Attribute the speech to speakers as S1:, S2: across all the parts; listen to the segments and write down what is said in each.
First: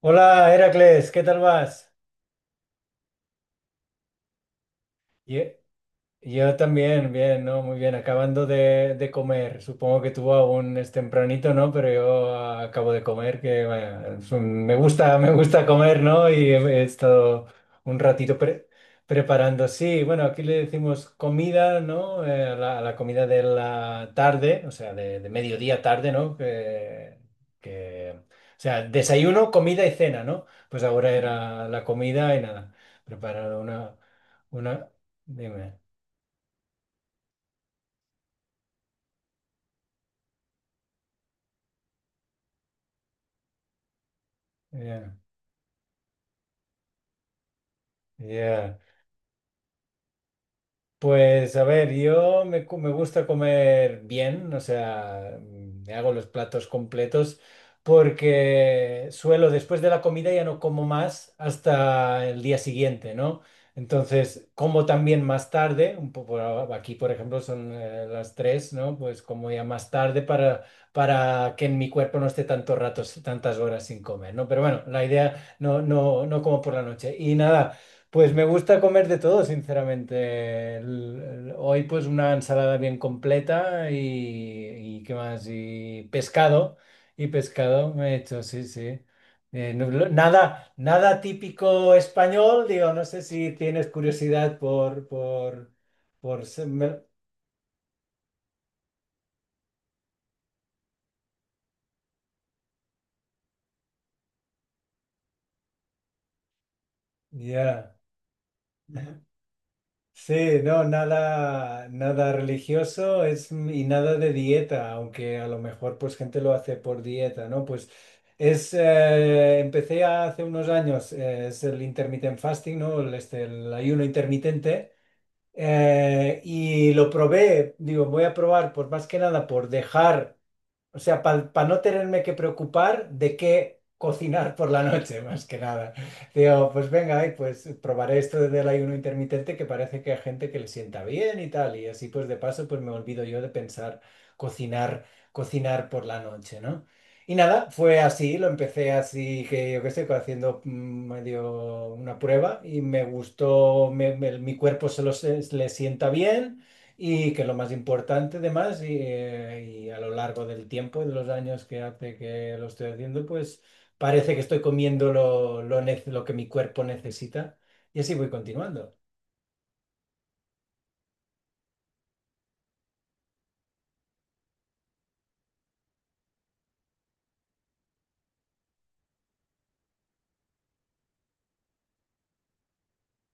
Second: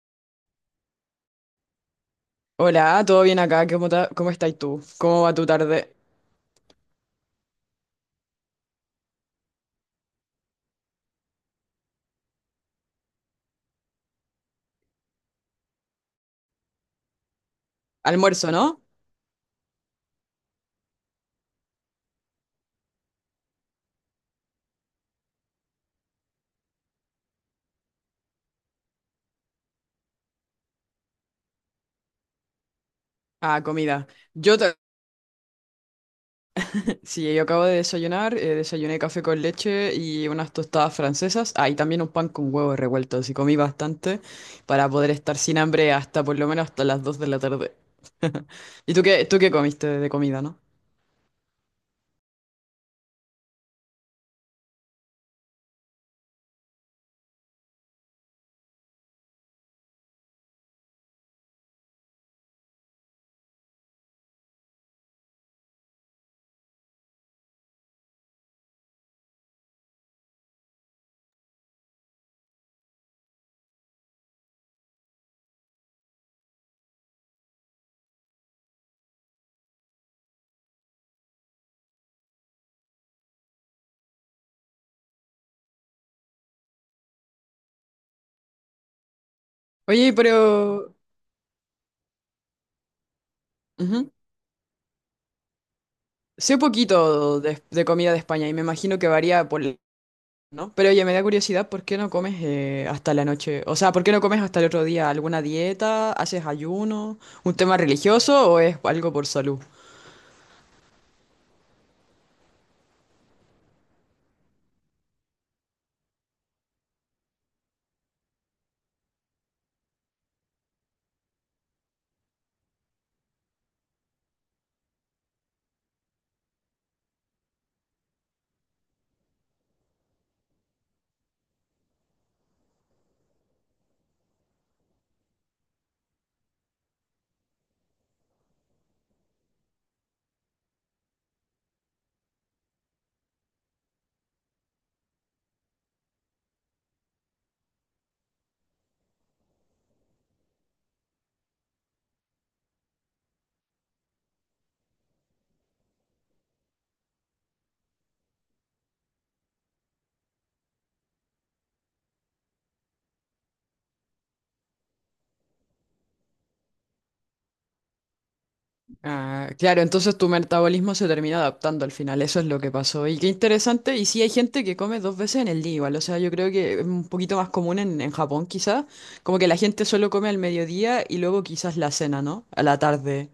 S1: Hola, Heracles, ¿qué tal vas?
S2: Hola, ¿todo bien acá? ¿Cómo estás tú? ¿Cómo va tu
S1: Ye-
S2: tarde?
S1: Yo también, bien, ¿no? Muy bien, acabando de comer. Supongo que tú aún es tempranito, ¿no? Pero yo acabo de comer, que vaya, me gusta comer, ¿no? Y he estado un ratito
S2: Almuerzo, ¿no?
S1: preparando. Sí, bueno, aquí le decimos comida, ¿no? A a la comida de la tarde, o sea, de mediodía tarde, ¿no? O sea, desayuno, comida y cena, ¿no? Pues ahora era la comida y nada, preparado
S2: Ah, comida. Yo ta-
S1: una, dime.
S2: sí, yo acabo de desayunar, desayuné café con leche y unas tostadas francesas. Ah, y también un pan con huevos revueltos. Y comí bastante para poder
S1: Ya,
S2: estar sin hambre hasta por lo menos hasta las 2 de la tarde.
S1: ya.
S2: ¿Y tú qué comiste de comida, no?
S1: Pues a ver, me gusta comer bien, o sea, me hago los platos completos porque suelo después de la comida ya no como más hasta el día siguiente, ¿no? Entonces, como también más tarde, un poco aquí por ejemplo son las tres, ¿no? Pues como ya más tarde para que en mi cuerpo no esté tantos ratos, tantas horas sin comer, ¿no? Pero bueno, la idea no como por la noche. Y nada. Pues me gusta comer de todo, sinceramente. Hoy pues una ensalada bien completa y ¿qué más? Y pescado me he hecho, sí, sí.
S2: Oye,
S1: Nada,
S2: pero
S1: nada típico español, digo, no sé si tienes
S2: ujú.
S1: curiosidad por...
S2: Sé poquito de comida de España y me imagino que varía por, ¿no? Pero oye, me da curiosidad, ¿por qué no comes hasta la noche? O sea, ¿por qué no comes hasta el otro día? ¿Alguna dieta? ¿Haces ayuno? ¿Un tema
S1: Ya.
S2: religioso o es algo por salud?
S1: Sí, no, nada, nada religioso es, y nada de dieta, aunque a lo mejor pues gente lo hace por dieta, ¿no? Pues empecé hace unos años, es el intermittent fasting, ¿no? El ayuno intermitente, y lo probé, digo, voy a probar, pues más que nada por dejar. O sea, para no tenerme que preocupar de qué cocinar por la noche, más que nada. Digo, pues venga, ay, pues probaré esto del ayuno intermitente que parece que hay gente que le sienta bien y tal. Y así pues de paso pues me olvido yo de pensar cocinar, cocinar por la noche, ¿no? Y nada, fue así, lo empecé así que yo qué sé, haciendo medio una prueba y me gustó, mi cuerpo le sienta bien. Y que lo más importante, además, y a lo largo del tiempo, de los años que hace que lo estoy haciendo, pues parece que estoy comiendo lo que mi cuerpo necesita y así voy continuando.
S2: Ah, claro, entonces tu metabolismo se termina adaptando al final, eso es lo que pasó. Y qué interesante, y sí hay gente que come 2 veces en el día igual, o sea, yo creo que es un poquito más común en Japón quizás, como que la gente solo come al mediodía y luego quizás la cena, ¿no? A la tarde.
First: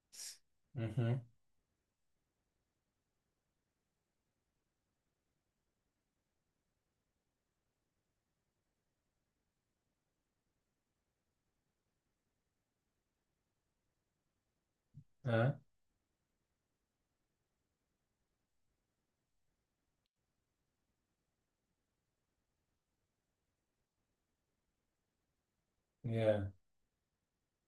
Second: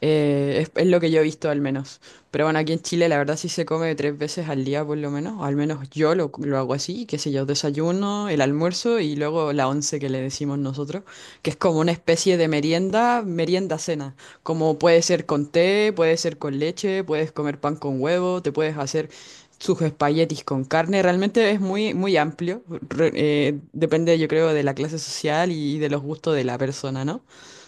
S2: Es lo que yo
S1: Ujú.
S2: he visto al menos. Pero bueno, aquí en Chile la verdad sí se come 3 veces al día por lo menos. O Al menos yo lo hago así, qué sé yo, desayuno, el almuerzo y luego la once que le decimos nosotros, que es como una especie de merienda, merienda cena. Como puede ser con
S1: Ah,
S2: té, puede ser con leche, puedes comer pan con huevo, te puedes hacer sus espaguetis con carne. Realmente es muy, muy amplio. Depende, yo creo, de la clase social y de los gustos de
S1: yeah,
S2: la persona, ¿no?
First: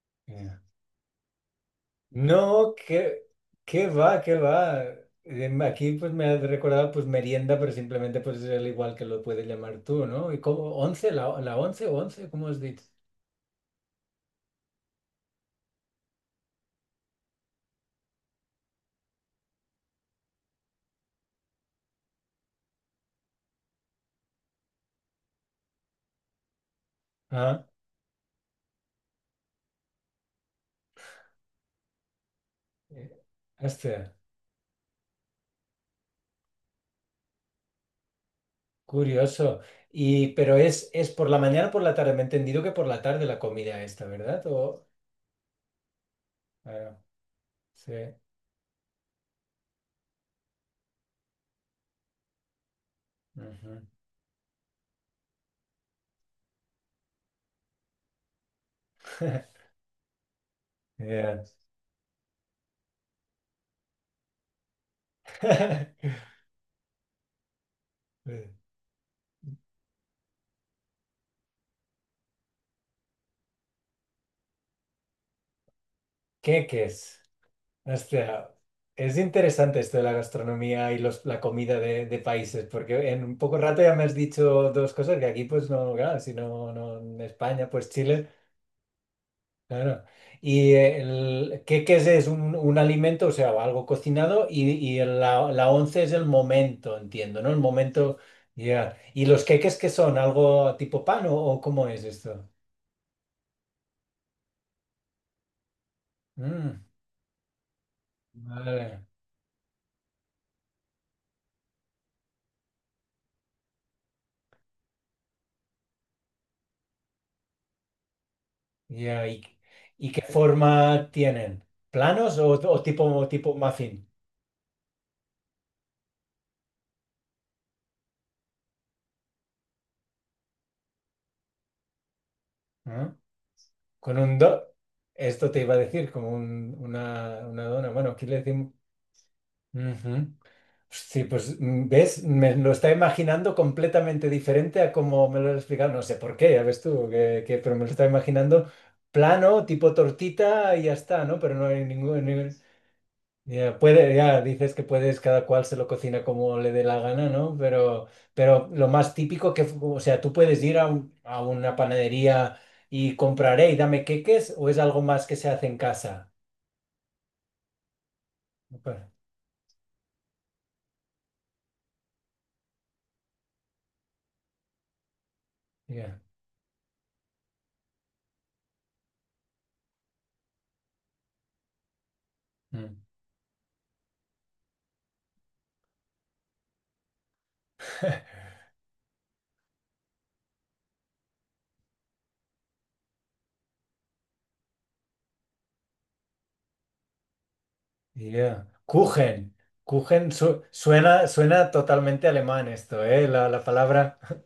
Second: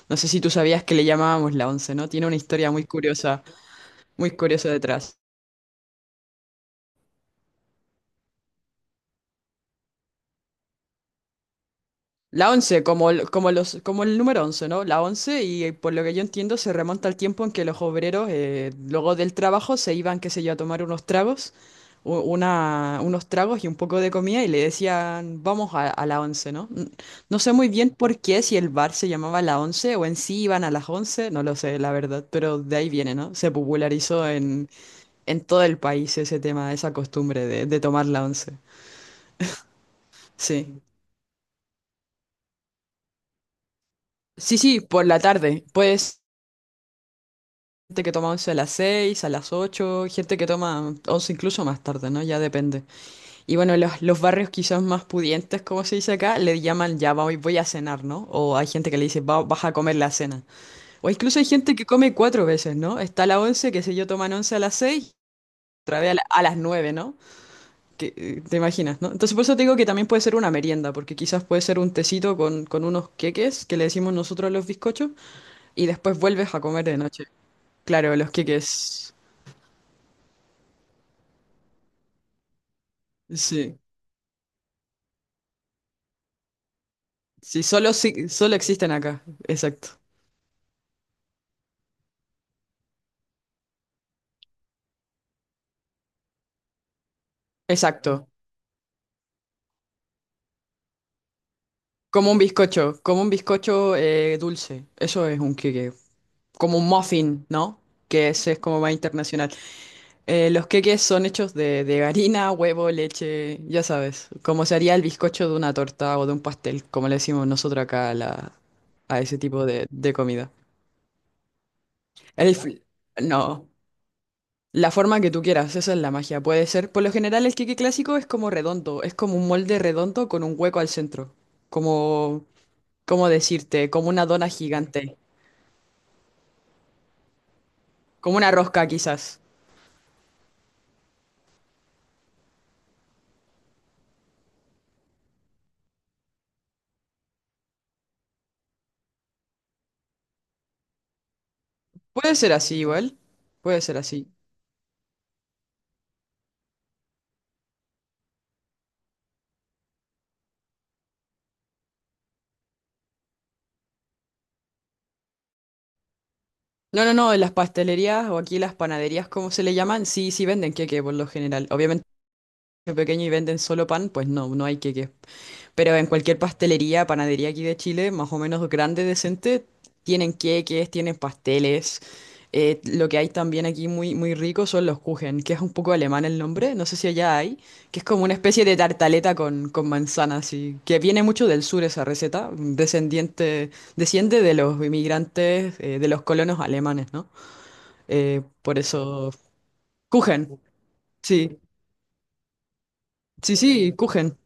S2: No sé si tú
S1: yeah.
S2: sabías que le llamábamos la once, ¿no? Tiene una historia
S1: No, que, qué va,
S2: muy
S1: qué va.
S2: curiosa detrás.
S1: Aquí pues me has recordado pues merienda, pero simplemente pues es el igual que lo puedes llamar tú, ¿no? ¿Y cómo? ¿Once? La once o once? ¿Cómo
S2: La
S1: has dicho?
S2: once, como el, como los, como el número once, ¿no? La once, y por lo que yo entiendo, se remonta al tiempo en que los obreros, luego del trabajo, se iban, qué sé yo, a tomar unos tragos, unos tragos y un poco de comida, y le decían, vamos a la once, ¿no? No sé
S1: Ah,
S2: muy bien por qué, si el bar se llamaba la once o en sí iban a las once, no lo sé, la verdad, pero de ahí viene,
S1: eh,
S2: ¿no? Se
S1: hostia.
S2: popularizó en todo el país ese tema, esa costumbre de tomar la once.
S1: Curioso. Y, pero
S2: Sí.
S1: es por la mañana o por la tarde. Me he entendido que por la tarde la comida esta, ¿verdad?
S2: Sí, sí,
S1: O,
S2: por la tarde. Pues
S1: claro, sí.
S2: gente que toma once a las 6, a las 8, gente que toma once incluso más tarde, ¿no? Ya depende. Y bueno,
S1: Ujú.
S2: los barrios quizás más pudientes, como se dice acá, le llaman ya voy, voy a cenar, ¿no? O hay gente que le dice "Va- "vas a comer la cena". O incluso
S1: Ya.
S2: hay gente que come 4 veces, ¿no? Está la once, que sé yo, toman once a las 6, otra vez a, la- a las 9, ¿no? Que, te imaginas, ¿no? Entonces por eso te digo que también puede ser una merienda, porque quizás puede ser un tecito con unos queques, que le decimos nosotros a los bizcochos, y después vuelves a comer
S1: Qué
S2: de
S1: es?
S2: noche. Claro, los
S1: Hostia,
S2: queques.
S1: es interesante esto de la gastronomía y los, la comida de países, porque en un poco
S2: Sí.
S1: rato ya me has dicho dos cosas que aquí, pues no, claro, si no, no en
S2: Sí,
S1: España, pues
S2: solo,
S1: Chile.
S2: solo existen acá. Exacto.
S1: Claro. ¿Y el, qué, qué es? ¿Es un alimento, o sea, algo cocinado? Y, la, la once es el momento, entiendo, ¿no? El momento,
S2: Exacto.
S1: ya. ¿Y los queques qué son? ¿Algo tipo pan o cómo es esto?
S2: Como un bizcocho dulce. Eso es un queque. Como
S1: Mm,
S2: un muffin, ¿no? Que ese es como más
S1: vale,
S2: internacional. Los queques son hechos de harina, huevo, leche, ya sabes, como se haría el bizcocho de una torta o de un pastel, como le decimos nosotros acá a
S1: ya.
S2: ese tipo
S1: Y
S2: de
S1: qué
S2: comida.
S1: forma tienen? ¿Planos
S2: El fl-
S1: o tipo, tipo
S2: no,
S1: muffin?
S2: la forma que tú quieras, esa es la magia. Puede ser, por lo general el queque clásico es como redondo, es como un molde redondo con un hueco al centro, como,
S1: ¿Ah?
S2: ¿cómo decirte? Como
S1: Con
S2: una
S1: un
S2: dona
S1: do...
S2: gigante,
S1: Esto te iba a decir, como una dona. Bueno, aquí le
S2: como una
S1: decimos...
S2: rosca quizás.
S1: Ujú. Sí, pues ves, me lo está imaginando completamente diferente a como me lo has explicado. No sé por qué, ya ves tú, pero me lo está imaginando plano, tipo tortita y ya está, ¿no? Pero no hay ningún...
S2: Puede ser
S1: ningún-
S2: así igual,
S1: Ya,
S2: puede ser
S1: puede,
S2: así.
S1: ya dices que puedes, cada cual se lo cocina como le dé la gana, ¿no? Pero lo más típico que, o sea, tú puedes ir a una panadería y compraré y dame queques o es algo más que se hace en casa.
S2: No, no, no, en las pastelerías o aquí las
S1: Opa,
S2: panaderías, cómo se le llaman, sí, sí venden queque por lo general. Obviamente, si es pequeño y venden solo pan, pues no, no hay queque. Pero en
S1: ya.
S2: cualquier pastelería, panadería aquí de Chile, más o menos grande, decente, tienen queques, tienen pasteles.
S1: Mm.
S2: Lo que hay también aquí muy, muy rico son los Kuchen, que es un poco alemán el nombre, no sé si allá hay, que es como una especie de tartaleta con manzanas, y que viene mucho del sur esa receta, descendiente, desciende de los inmigrantes, de los colonos alemanes, ¿no?
S1: Yeah.
S2: Por eso.
S1: Kuchen. Kuchen
S2: Kuchen,
S1: suena,
S2: sí.
S1: suena totalmente alemán esto, ¿eh?
S2: Sí,
S1: La
S2: sí,
S1: palabra,
S2: Kuchen.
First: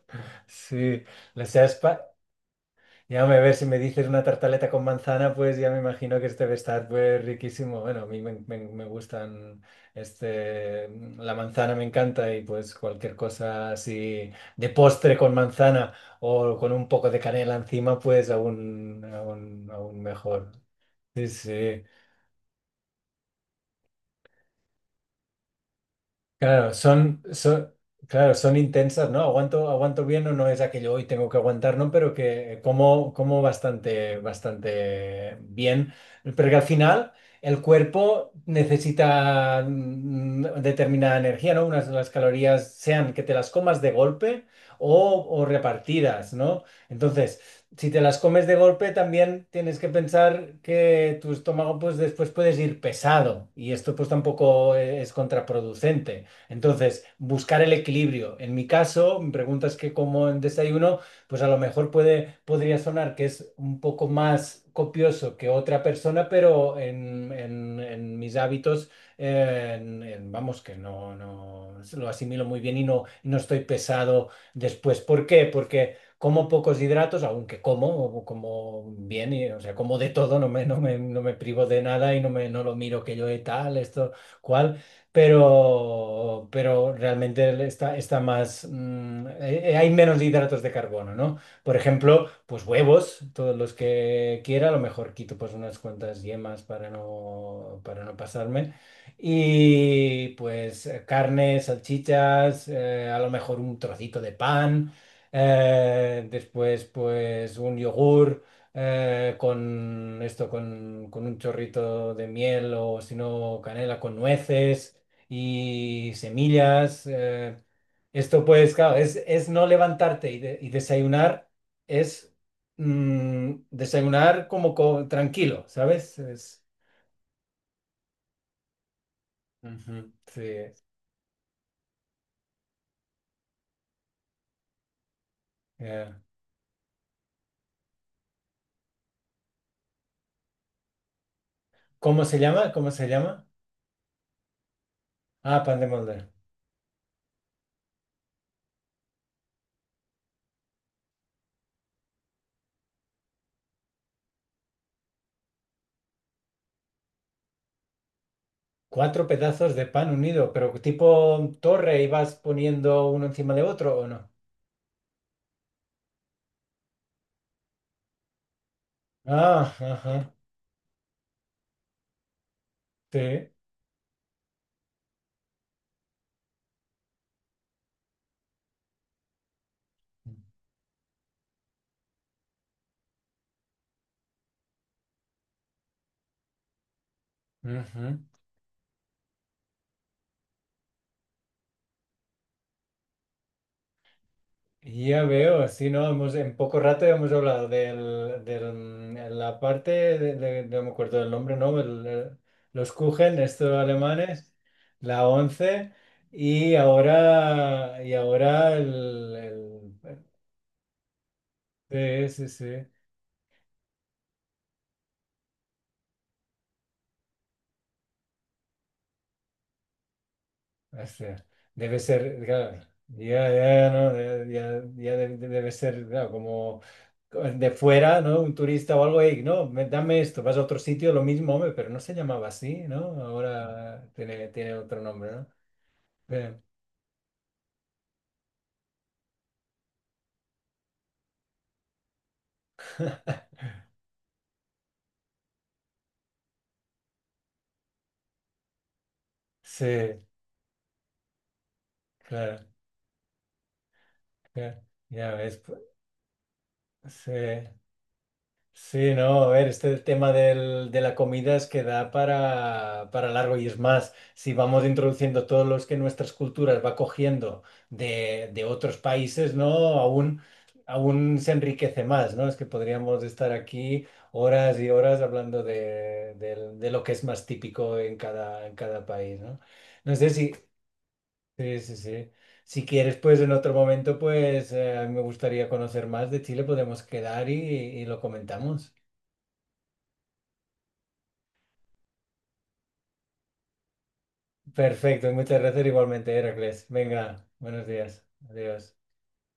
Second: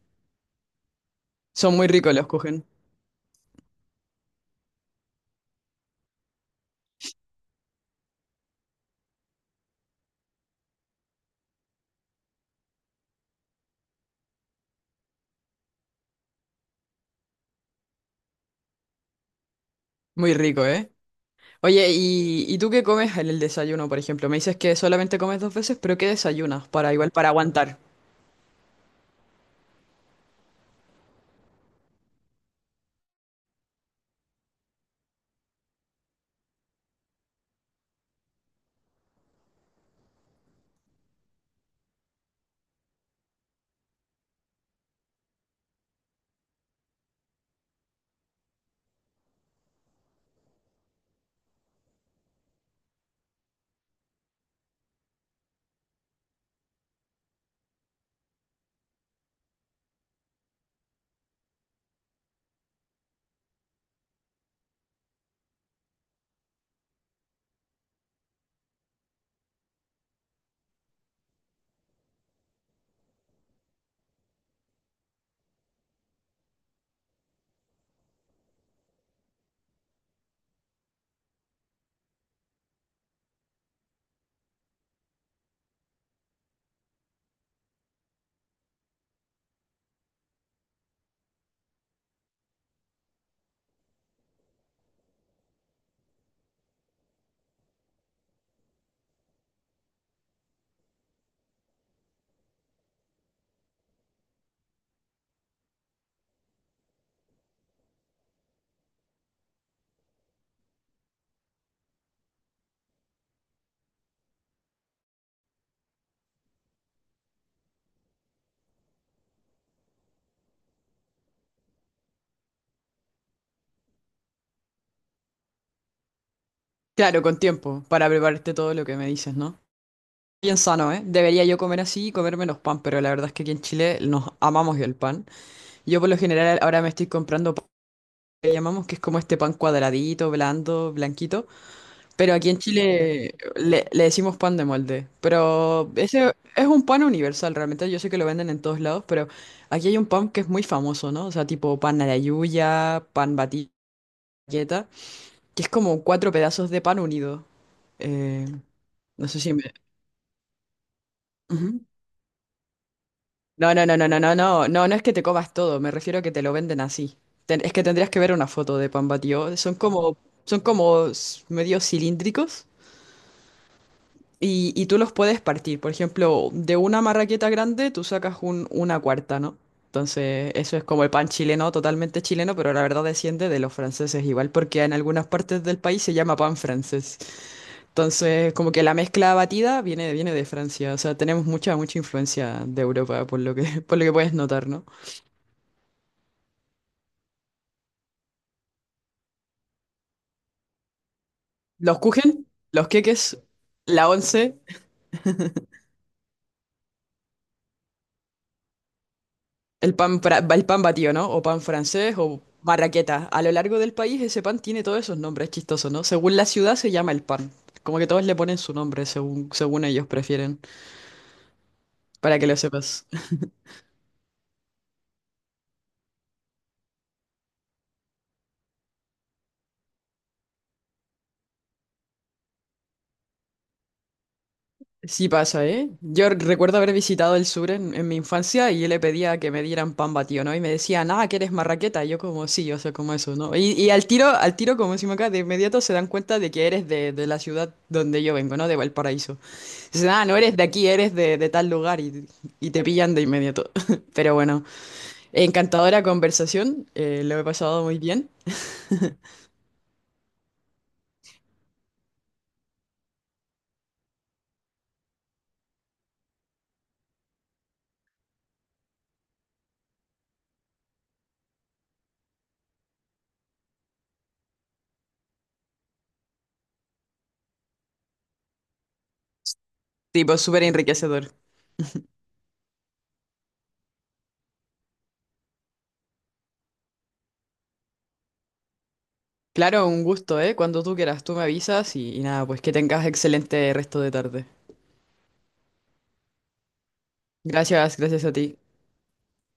S1: sí. La
S2: Son muy
S1: sespa.
S2: ricos los Kuchen.
S1: Ya me ver si me dices una tartaleta con manzana, pues ya me imagino que este debe estar pues riquísimo. Bueno, a mí me gustan, este, la manzana me encanta y pues cualquier cosa así de postre con manzana o con un poco de canela encima, pues aún
S2: Muy
S1: mejor.
S2: rico, ¿eh?
S1: Sí, sí.
S2: Oye, y tú qué comes en el desayuno, por ejemplo? Me dices que solamente comes 2 veces, pero ¿qué desayunas?
S1: Claro,
S2: Para igual, para aguantar.
S1: claro, son intensas, ¿no? Aguanto, aguanto bien o no es aquello hoy tengo que aguantar, ¿no? Pero que como, como bastante, bastante bien. Pero que al final el cuerpo necesita determinada energía, ¿no? Unas las calorías sean que te las comas de golpe o repartidas, ¿no? Entonces, si te las comes de golpe, también tienes que pensar que tu estómago, pues después puedes ir pesado y esto pues tampoco es contraproducente. Entonces, buscar el equilibrio. En mi caso, me preguntas que como en desayuno, pues a lo mejor puede, podría sonar que es un poco más copioso que otra persona, pero en mis hábitos, vamos, que no lo asimilo muy bien y no estoy pesado después. ¿Por qué? Porque como pocos hidratos, aunque como bien, y, o sea, como de todo, no me privo de nada no lo miro que yo he tal, esto, cual pero realmente está más, hay menos hidratos de carbono, ¿no? Por ejemplo, pues huevos, todos los que quiera, a lo mejor quito pues unas cuantas yemas para para no pasarme. Y pues carne, salchichas, a lo mejor un trocito de pan, después pues un yogur con esto, con un chorrito de miel o si no canela con nueces y semillas. Esto pues, claro, es no levantarte y desayunar es desayunar como tranquilo, ¿sabes? Es,
S2: Claro, con tiempo, para prepararte todo lo que me dices, ¿no?
S1: ujú,
S2: Bien
S1: sí,
S2: sano, ¿eh? Debería yo comer así y comer menos pan, pero la verdad es que aquí en Chile nos amamos el pan. Yo por
S1: eh.
S2: lo general ahora me estoy comprando pan que llamamos, que es como este pan cuadradito, blando, blanquito.
S1: ¿Cómo
S2: Pero
S1: se
S2: aquí en
S1: llama? ¿Cómo se
S2: Chile
S1: llama?
S2: le decimos pan de molde.
S1: Ah, pan de
S2: Pero
S1: molde.
S2: ese es un pan universal, realmente. Yo sé que lo venden en todos lados, pero aquí hay un pan que es muy famoso, ¿no? O sea, tipo pan a la yuya, pan batilleta, que es como cuatro pedazos de pan unido. Eh,
S1: Cuatro
S2: no sé si me...
S1: pedazos de pan unido, pero tipo
S2: Ujú.
S1: torre y vas poniendo uno encima de
S2: No, no, no,
S1: otro, ¿o
S2: no, no,
S1: no?
S2: no, no, no, no es que te comas todo, me refiero a que te lo venden así. Es que tendrías que ver una foto de pan batido.
S1: Ah, ajá,
S2: Son como medio cilíndricos.
S1: sí.
S2: Y tú los puedes partir. Por ejemplo, de una marraqueta grande tú sacas una cuarta, ¿no? Entonces, eso es como el pan chileno, totalmente chileno, pero la verdad desciende de los franceses igual, porque en algunas partes del país se llama pan francés.
S1: Ujú.
S2: Entonces, como que la mezcla batida viene, viene de Francia. O sea, tenemos mucha, mucha influencia de Europa, por lo que, por lo que puedes notar, ¿no?
S1: Ya veo, sí, no, hemos, en poco rato ya hemos hablado la parte no me acuerdo del nombre, ¿no?
S2: Los
S1: El,
S2: kuchen, los
S1: los Kuchen,
S2: queques,
S1: estos
S2: la
S1: alemanes,
S2: once.
S1: la 11 y ahora el,
S2: El pan, el pan batido, ¿no? O pan francés o
S1: sí, sí, sí.
S2: marraqueta. A lo largo del país ese pan tiene todos esos nombres chistosos, ¿no? Según la ciudad se llama el pan. Como que todos le ponen su nombre según, según ellos prefieren,
S1: Hostia, debe
S2: para
S1: ser,
S2: que lo
S1: claro,
S2: sepas.
S1: ya, ya, ¿no? Debe ser, claro, como de fuera, ¿no? Un turista o algo, "Ey, no, dame esto, vas a otro sitio, lo mismo, hombre, pero no se llamaba así, ¿no? Ahora tiene, tiene otro
S2: Sí
S1: nombre, ¿no?
S2: pasa, ¿eh? Yo
S1: Bien.
S2: recuerdo haber visitado el sur en mi infancia y yo le pedía que me dieran pan batido, ¿no? Y me decían, ah, que eres marraqueta. Y yo como, sí, yo sé como eso, ¿no? Y al tiro, como decimos acá, de inmediato se dan cuenta de que eres de la ciudad donde yo vengo, ¿no? De Valparaíso. Dicen,
S1: Sí,
S2: ah, no eres de aquí, eres de tal lugar,
S1: claro,
S2: y te pillan de inmediato. Pero bueno,
S1: claro, ya ves, pues,
S2: encantadora conversación,
S1: sí.
S2: lo he pasado muy bien.
S1: Sí, no, a ver, este tema de la comida es que da para largo y es más, si vamos introduciendo todos los que nuestras culturas va cogiendo de otros países, ¿no? Aún, aún se enriquece más, ¿no? Es que podríamos estar aquí horas y horas hablando de lo que es más típico en cada país, ¿no? No sé
S2: Tipo,
S1: si...
S2: súper enriquecedor.
S1: Sí, sí, sí. Si quieres, pues en otro momento, pues me gustaría conocer más de Chile, podemos quedar y lo comentamos.
S2: Claro, un gusto, ¿eh? Cuando tú quieras, tú me avisas y nada, pues que tengas excelente resto de tarde.
S1: Perfecto, muchas gracias igualmente, Heracles. Venga, buenos
S2: Gracias, gracias
S1: días.
S2: a ti.
S1: Adiós.